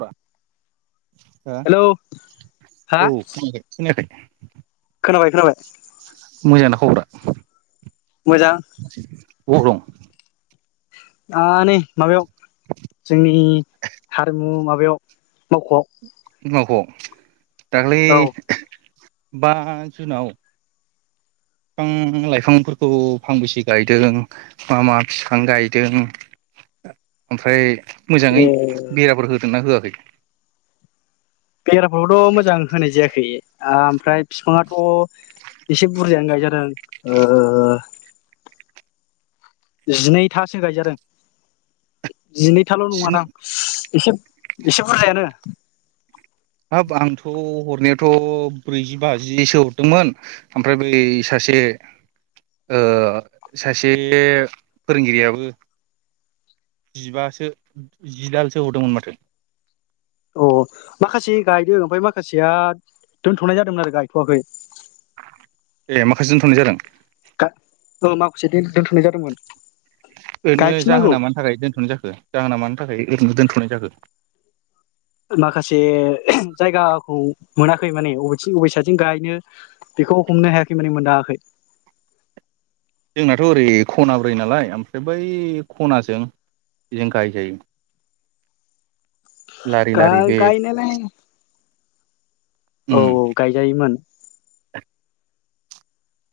बा हो हेलौ हा औ खोनायाखै खोनायाखै खोनाबाय खोनाबाय मोजांना खबरा? मोजां [inaudible] अबाव दं? आ नै माबायाव जोंनि हारिमु मा माबायाव मावख'आव [unintelligible] दाख्लै औ [unintelligible] बा जुनाव फां लाइफांफोरखौ फांबेसे गायदों मा मा फिफां गायदों ओमफ्राय ए मोजाङै बेराफोर होदोंना होआखै? ए आमफ्राय बिफाङाथ' एसे बुरजायानो गायजादों ओ जिनैथासो गायजादों जिनैथाल' स्नि नङादां एसे एसे बुरजायानो हरनायाथ' ब्रैजिबाजिसो हरदोंमोन ओमफ्राय बै सासे ओ सासे फोरोंगिरियाबो जिबासो जिदालसो हरदोंमोन माथो अ माखासे गायदों ओमफाय माखासेया दोनथ'नाय जादोंमोन आरो गायथ'वाखै ए माखासे दोनथ'नाय जादों? गा औ माखासे दोन-दोन्थ'नाय जादोंमोन ओरैनो गायफिननांगौ जाहोना मानि थाखाय दोनथ'नाय जाखो? जाहोना मानि थाखाय? दोनथनो दोनथ'नाय जाखो? माखासे जायगाखौ मोनाखै माने अबेथि अबे सायदथिं गायनो बेखौ हमनो हायाखै माने मोनदाङाखै जोंनाथ' ओरै खना ब्रै नालाय ओमफ्राय बै खनाजों बेजों गायजायो लारि लारि गा- बे गायनायालाय औ उम औ गायजायोमोन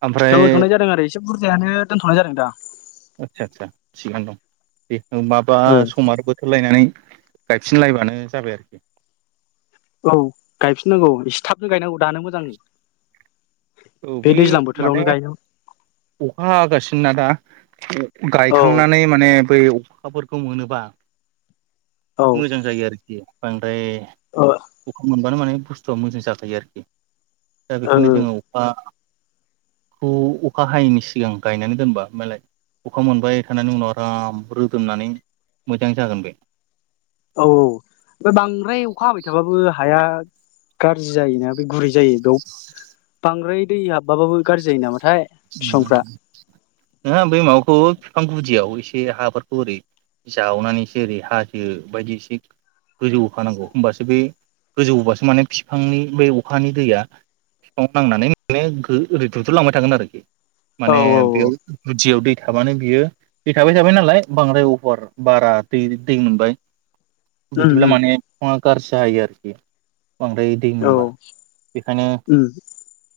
ओमफ्राय दोंथ'नाय जादों आरो एसे बुर जायानो दोनथ'नाय जादों दा आदसा आदसा थिगानो दं दे माबा ओ समा आरो बोथोर लायनानै गायफिनलायबानो जाबाय आरोखि औ गायफिननांगौ एसे थाबनो गायनांगौ दानो मोजां औ बे दैज्लां माने बोथोरावनो गायनो अखा हागासिनोना दा [unintelligible] औ गायखांनानै माने बै खाफोरखौ मोनोबा औ ओ मोजां जायो आरो- खि बां द्राय ओ अखा मोन बानो माने बुस्थुआ मोजां जाखायो आरोखि। दा बेखायनो जोङो औ अ खौ अखा हायैनि सिगां गायनानै दोनबा ओमालाय अखा मोनबाय थानानै उनाव आराम रोदोमनानै मोजां जागोन बे औ औ फाय बांद्राय अखा हाबाय थाबाबो हाया गाज्रि जायोना बे गुरै जायो बेयाव बांद्राय दै हाबबाबाबो गाज्रि जायो नामा ना नोङा आं बै मावाखौ फां गुदियाव एसे हाफोरखौ ओरै जावनानै एससे ओरै हाजो बायदि एसे गोजौ होखानांगौ होमबासो बै गोजौ बासो माने बिफांनि बे अखानि दैया बिफां नांनानै माने ओरै दुद्रुलांबाय थागोन आरोखि। औ माने औ बेयाव गुदियाव दै था थाबानो बियो दै थाबाय थाबाय नालाय बांद्राय अफार बारा दै दै मोनबाय उम बिदि ब्ला माने फुंवा खार साय आरोखि बांद्राय दै उम औ मोनबा बेखायनो उम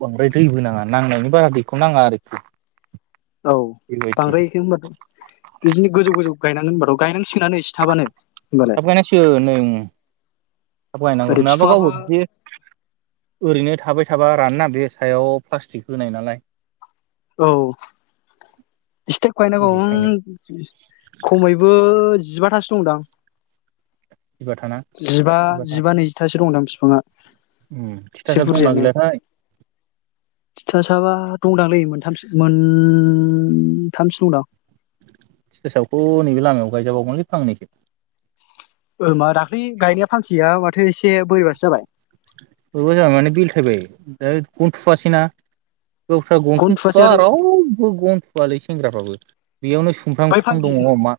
बांद्राय दैबोनाङा नांनायनि बारा दै खौ नाङा आरोखि। औ बेबायदि बांद्रायखो होनबाथ बिजिनो गोजौ गोजौ गायनांगोन होनबा‌थ' गायनां सिगोनानो एसे थाबानो होमबालाय थाब गायनांसिगोन नै थाब गायनांगौ ओरै नङाबा बिफाङाबो गावबो बिदि ओरैनो थाबाय थाबा रानना नाले सायाव प्लास्टिक होनाय नालाय। औ एसेथाब गायनांगौ उम बेखायनो खमैबो जिबा थासो दंदां थिबाथाना जिबा थिबाथा जिबा नैजिथासो दं दां फि फाङा उम से थिथासाब दंना बुरजियानो गैलाथाय थिथा साबा दंदांलै मोनथ थामसो मोन थामसो दं दां। थिथा साबथ' नैबे लामाया गायजाबावगोनलै फांनैसो ओ मा दाख्लै गायनाय फांसेया माथो एस से बोरैबासो जाबाय। बोरैबा जाबाय माने बेलथायबाय दा गन थुवासै ना। गावस्रा गन गनखौनो थुवासै थुवा आरो रावबो गन थुवालै सेंग्राफ्राबो बेयावनो सुमफ्रां बै बिफां फांसे दङ मा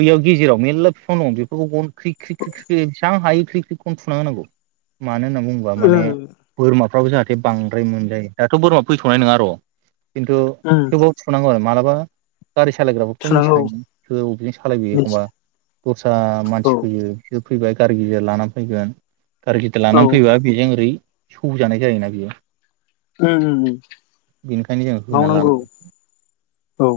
बैयाव गेजेराव मेर्ला बिफां दं बेफोरखौ गन ख्रि ख्रि ख्रि ख्रि बेसेबां हायो ख्रिख्रि गनथुना होनांगौ मानो होनना बुङोबा ओ माने बोरमा फावबो जाहाथे बांद्राय मोनजायो दाथ' बोरमा फैथ'नाय नङा र' खिन्थु उम थेवबाबो थुनांगौ आरो माला बा गारि सालायग्राफोरखौथ' थुनांगौ मिथिखायोना सोर अबेजों सालायबोयो मिथि एखमबा दस्रा औ मानसि फैयो जोब फैबाय गारि गिदिर लाना फैगोन गारि औ लानानै फैबा बेजों ओरै सौजानाय जायोना बियो उम उम उम बेनिखायनो जों होनानै मावनांगौ लानांगौ औ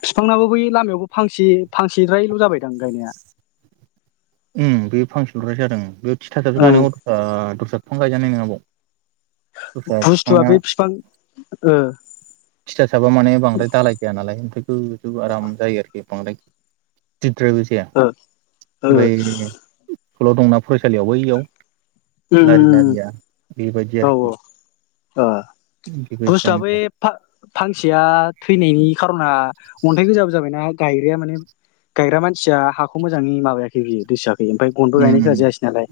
बिफांनाबो बै लामायावबो फांसे फांसेद्रायल' जाबायदां गायनाया उम बे फांसेल' द्राय जादों बे थिथासाबसो ओं गायनांगौ ओ दस्रा बिफां गायजानाय नङा बाव दस्रा बुस्थुआ बिफाङा बे फिफां ओ थिथासाबा माने बांराय दालााय गैया नालाय ओमफाय गोजौ आराम जायो आरोखि बांद्राय दिरद्रायबो जाया ओ ओ बै स्कुलाव दंना फरायसालियाव बैयाव उम लारि उम लारिया बेबायदि औ आरोखि ओ बुस्थुआ बेै बेबायदिखायनो फा-फांसेया थैनायनि खार'ना अन्थाइ गोजाबो जाबायना गायग्राया माने गायग्रा मानसिया हाखौ मोजाङै माबायाखै बियो दैसो ओमफ्राय गनबो गायनाय होना उम जायासै नालाय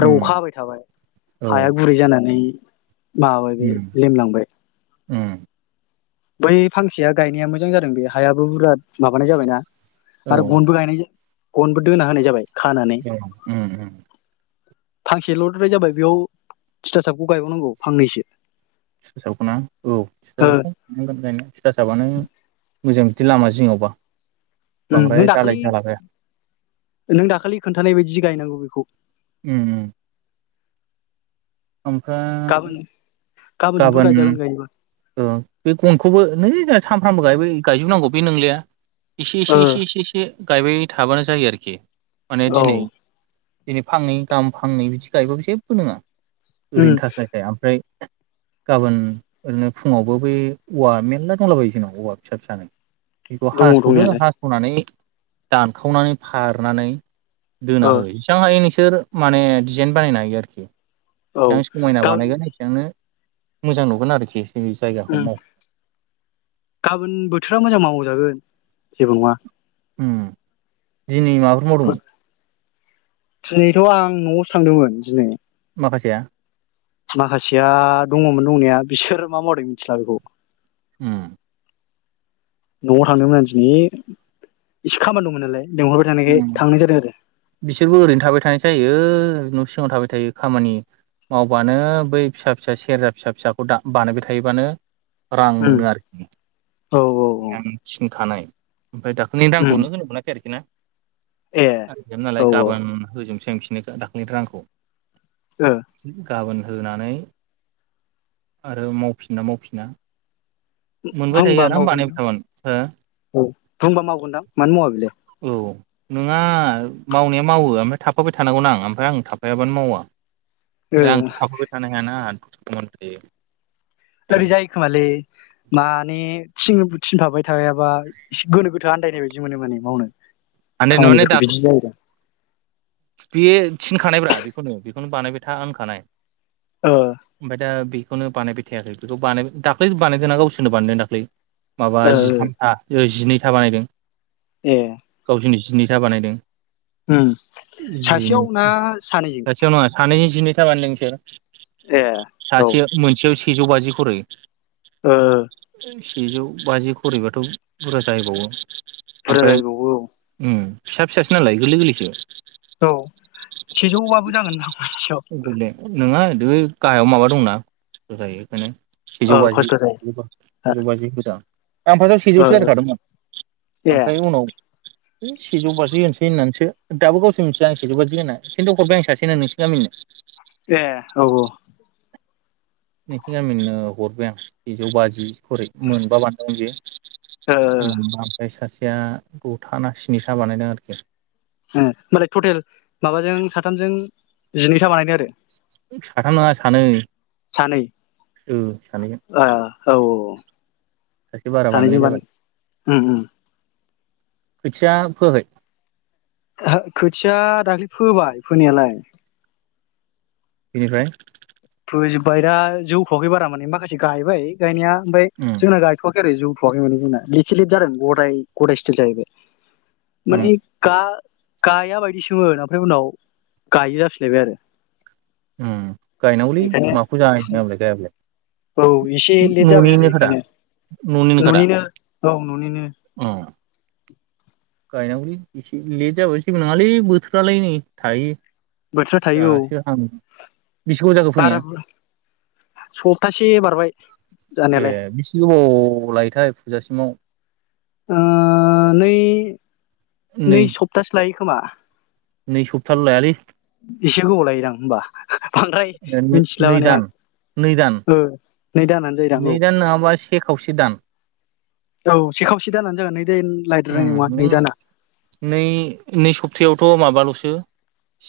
आरो उम अखा हाबाय औ हाया गुरै जाना नै माबाबाय बे उम लिमलांबाय उम बै फांसेया गायनाया मोजां जादों बे हायाबो बुरजा माबानाय जाबायना औ आरो गन्दबो गायनाय जाया गनबो दोना होनाय जाबाय खानानै ए उम उम फांसेल'द्राय जाबाय बेयाव थिथासाबखौ गायबावनांगौ फांनैसो थिथा साबखौ ना औ थिथा ओ साबखौनांगोन गायनो [unintelligible] फिथासाबानो मोजां बिदि लामा जिङावबा नों बांद्राय दाखालि दालाय दाला गाया नों दाखालि खोन्थानाय बायदि सो गायनांगौ बेखौ उम उम ओमफ्राय गाबोन समफोर गाबोन गायजागोन गायोबा ओ बे गनखौबो नै जा सामफ्रामबो गाबाय गायजोबनांगौ बे नोंलिया इसि ओ इसि इसे इसे इसे गायबाय थाबानो जायो आरोखि माने औ दिनै दिनै फांनै गाहाम फांनै बिदि गायोबाबो जेबो नोङा उम ओरैनो थास्लायस्लाय ओमफ्राय गाबोन ओरैनो फुङावबो बै औवा मेरला दंलाबायो जोंनाव औवा फिसा फिसानै बेखौ दङ हास'दो दंनायालाय हास'नानै दानखावनानै फारनानै दोना ओ होयो एसबांहायो बिखो माने डिजाइन बानायनो हायो आरोखि औ बेसेबां समायना गाबोन बानायगोन एसेबांनो मोजां नुगोन आरोखि जों बे जायगाखौ उम माव गाबोन बोथोरा मोजां मावजागोन जेबो नङा उम दिनै माबाफोर मावदोंमोन दिनैथ' आं न'आवसो थांदोंमोन दिनै माखासेया माखासेया दङमोन दंनाया बिसोर मा मावदों मिथिला बेखौ उम न'आव थांदोंमोन आं दिनि एसे खामानि दंमोन नालाय लिंहरबाय थानायखाय उम थांनाय जादों आरो बिसोरबो ओरैनो थाबाय थानाय जायो ओरै न' सिगाव थाबाय थायो खामानि मावबानो बै फिसा फिसा सेरजा फिसा फिसाखौ दा बानायबाय थायोबानो रां आरो उम मोनो आरोखि औ औ औ आं थिनखानाय ओमफाय दाखालैनि उम दामखौनो होनो मोनाखै आरोखि ना ए लाय औ औ गाबोन [unintelligible] दाख्लैनि रांखौ ओ गाबोन होनानै आरो मावफिनोना मावफिना मोनबाय थायो बुंबा आरो बानायबाय मावगोनदां थामोन हो औ बुंबा मावगोनदां मानो मावा बेलाय औ नोंङा मावनाया मावो ओमफाय थाफाबाय थानांगौ नाआं ओमफ्राय आं थाफायाबानो मावा ओ ओरै आंथ' थाफाबाय थानो हायाना मनथ्रि ओरै जायोखोमालै माने [unintelligible] थाबाय थायाबा एसे गोनो गोथ आन्दायनाय बायदि मोनो माने मावनो हानाय खामानिफोरखौ बिदि जायोदा बेयो थिनखानायब्रा बेखौनो बेखौनो बानायबाय था होनखानाय ओ ओमफाय दा बि बेखौनो बानायबाय थायाखै बेखौ बानाय दाख्लै बानायदोंना गावसोरनो बानायदों दाख्लै माबा ओ जिथामथा ओ जिनै फिथा बानायदों ए गावसिनि जिनि फिथा बानायदों ओम इदिनो सासेयाव नङा सानै दिनै थाराबानो नोंसो ए औ सासे मोनसेयाव सो सेजौ बाजि खरै ओ सेजौ बाजि खरिबाथ' बुरजा जाहैबावो बुरजा ओमफ्राय जायैबावो औ उम फिसा फिसासो नालाय गोरलै गोरलैसो औ सेजौबाबो जागोन नोंथां मोनसेयाव बि गाहायाव माबा दंना होजायो बेखायनो औ सेजौ बाजि खस्थ' जायो सेजौ बाजि होदां ओमफाय दा ओ सेजौसो रायलायखादोंमोन ए ओमफ्राय उनाव हे सेजौ बाजि होनोसै होननानैसो दाबो गावसोर [unintelligible] खिन्थु हरबाय आं सासेनो नोंसोर गामिनो ए औ औ नोंसोरनि गामिनो हरबाय आं सेजौ बाजि हरै मोनबा बानथामोन बेयो ओ मा बायसासो ओ दथा ना स्निथा बानायदों आरोखि ए होनोमबालाय टटेल माबाजों साथामजों जिनैथा बानायदो आरो साथाम नोङा सानै ओ सानैजों [inaudible] सासे बारा बानायनाय सानैजों जाबाय बानाय उम उम खोथिया फोयाखै खोथिया दाखालि फोबाय फोनायालाय [inaudible] बेनिफ्राय फोजोब्बाय ना जौथवाखै बारा माने माखासे गायबाय गायनाया ओमफ्राय उम जोंना गाइथ ओरै जौथवाखै माने जोंना इसे लेथ जादों गदाय गदाय स्टिल जाहैबाय उम माने गा गाया बायदिसोमोन ओमफ्राय उनाव गायो जाफिनलायबाय आरो उम गायनांगौलै बेखायनो माखौ जानो नङाबालाय गायाबालाय औ एसे लेट जाबाय आरो न'निनोखादा बेखायनो न'निनोखादा न'निनो औ न'निनो अ गायनांगौलै एसे लेट जाबाय जेबो नङालै बोथोरालाय नै थायो बोथोरा थायो औ दासो हाम बेसे गोबाव जाखो फोनाया बारा सप्तासे बारबाय ए जानायालाय बिसो गोबाव लायोथाय फोजासिमाव ओ नै नै सप्तासे लायो खोमा नै सफथाल' लायालै एसे गोबाव लायोदां होमबा बांद्राय मिथिला नै माने आं दान नै दान ओ नै दानानो जायोदां नै औ दान नङाबा से खावसे दान औ से खावसे दानानानै जागोन नै दान उम लायद्रायनाय नङा नै दाना नै नै सपथायावथ' माबाल' सो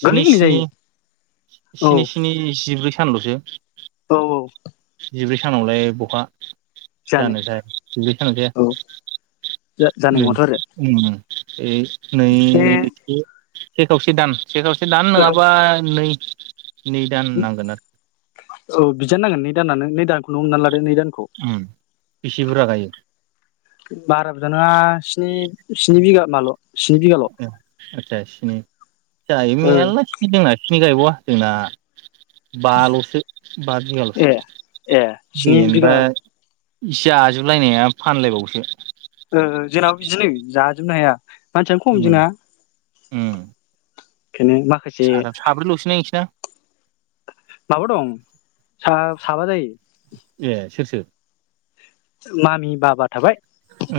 स्नि गोरलैनो स्नि जायो औ स्नि स्नि जिब्रै सान ल'सो औ जिब्रै सानावलाय बहा जानो जाया जिब्रै सानाव जाया। जा-जानाय नङाथ' आरो ए नै बे [unintelligible] से खावसे दान से खावसे दान नोङाबा औ नै नै दान नांगोन आरो औ बिदिआनो नांगोन नै दानानै नै दाखौनो हमना ला रो नै दानखौ आरो उम बेसे बुरजा गायो बारा बुरजा नङा स्नि स्नि बिगा माल' स्नि बिगाल' ओ आदसा स्नि जायो ओ मेल्ला थिखिद दोङो। खिनि गायबावा जोंना बा ल'स बा बिगाल'सो ए ए स्नि बेनोबा बिगा इसे आजोबलायनाया फानलायबावोसो। ओ ओ जोंनाबो बिदिनो जाजोबनो हाया। मानसियानो खम उम जोंना उम। ओंखायनो माखासे साथाम साब्रैल'सो नाय नोंसिना माबा दं सा साबा जायो ए सोर सोर? मामि बाबा थाबाय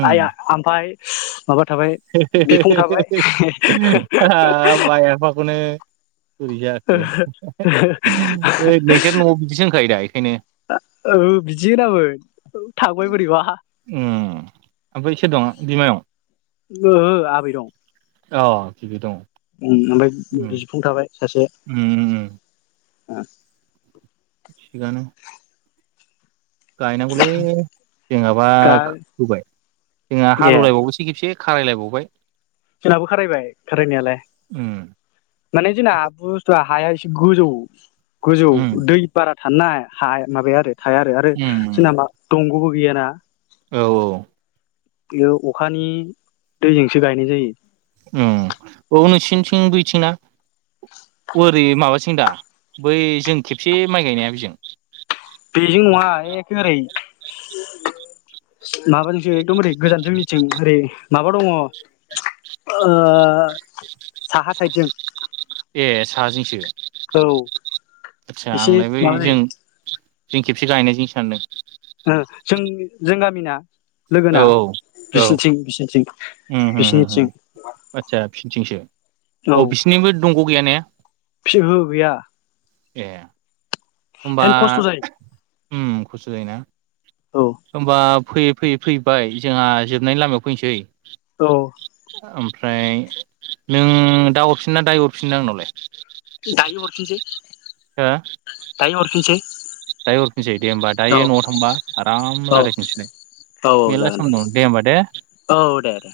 आइ आ आमफाइ हे हे हे हे हे हाब आय आफा खौनो बोरै जाखो [unintelligible] नोंसोर न'आव बिदिसो होनखायो दा बेखायनो औ बिदि होनामोन थांबाय बोरैबा ओम ओमफ्राय सोर दं बिमायं? नोहो आबै दं अ बिबै दं ओम ओमफाय बिफुं थाबाय। उम उम उम आ थिगानो गायनांगौलै जोंहाबा दा खो होबाय जोंहा ए हालेव लायबाव बायसो खेबसे। खाराय लायबावबाय। जोंनाबो खारायबाय खारायनायालाय उम माने जोंना बुस्थुआ हाया से गोजौ गोजौ उम दै बारा थानना हा माबाया आरो थाया आरो आरो उम जोंना मा दंग'बो भेयेना औ औ इयो अखानि दैजोंसो गायनाय जायो। उम औ नोंसिनिथिं बैथिंना ओरै माबाथिं दा बै जों खेबसे माइ गायनाया बेजों बेजों नङा एखे ओरै माबाजोंसो एकदम ओरै गोजान जोंनिथिं ओरै माबा दङ ओ साहा साइदजों ए साहा जोंसो औ एसे बै माबा जों जायो जों खेबसे गायनायजोंसो सानदों ओ जों जों गामिना औ लोगोना औ बिसिनि थिं बिसिनि थिं उम हम हम आदसा फिनिथिंसो औ बिसिनिबै दंग गैया ने फिहु गैया। ए होमबा हेन खस्थ' जायो। उम खस्थ' जायोना औ होमबा फैयै फैयै फैबाय जोंहा जोबनायनि लामायाव फैनसै औ ओमफ्राय नों दा हरफिन ना दाय हरफिनद आंनावलाय? दानो हरफिनसै हो दायो हरफिनसै। दायो हरफिनसै दे होमबा औ दायो न'आव थांबा आराम औ रायलाय फिनसैलाय औ औ मेरला जागोन सम दं दे होमबा दे। औ दे दे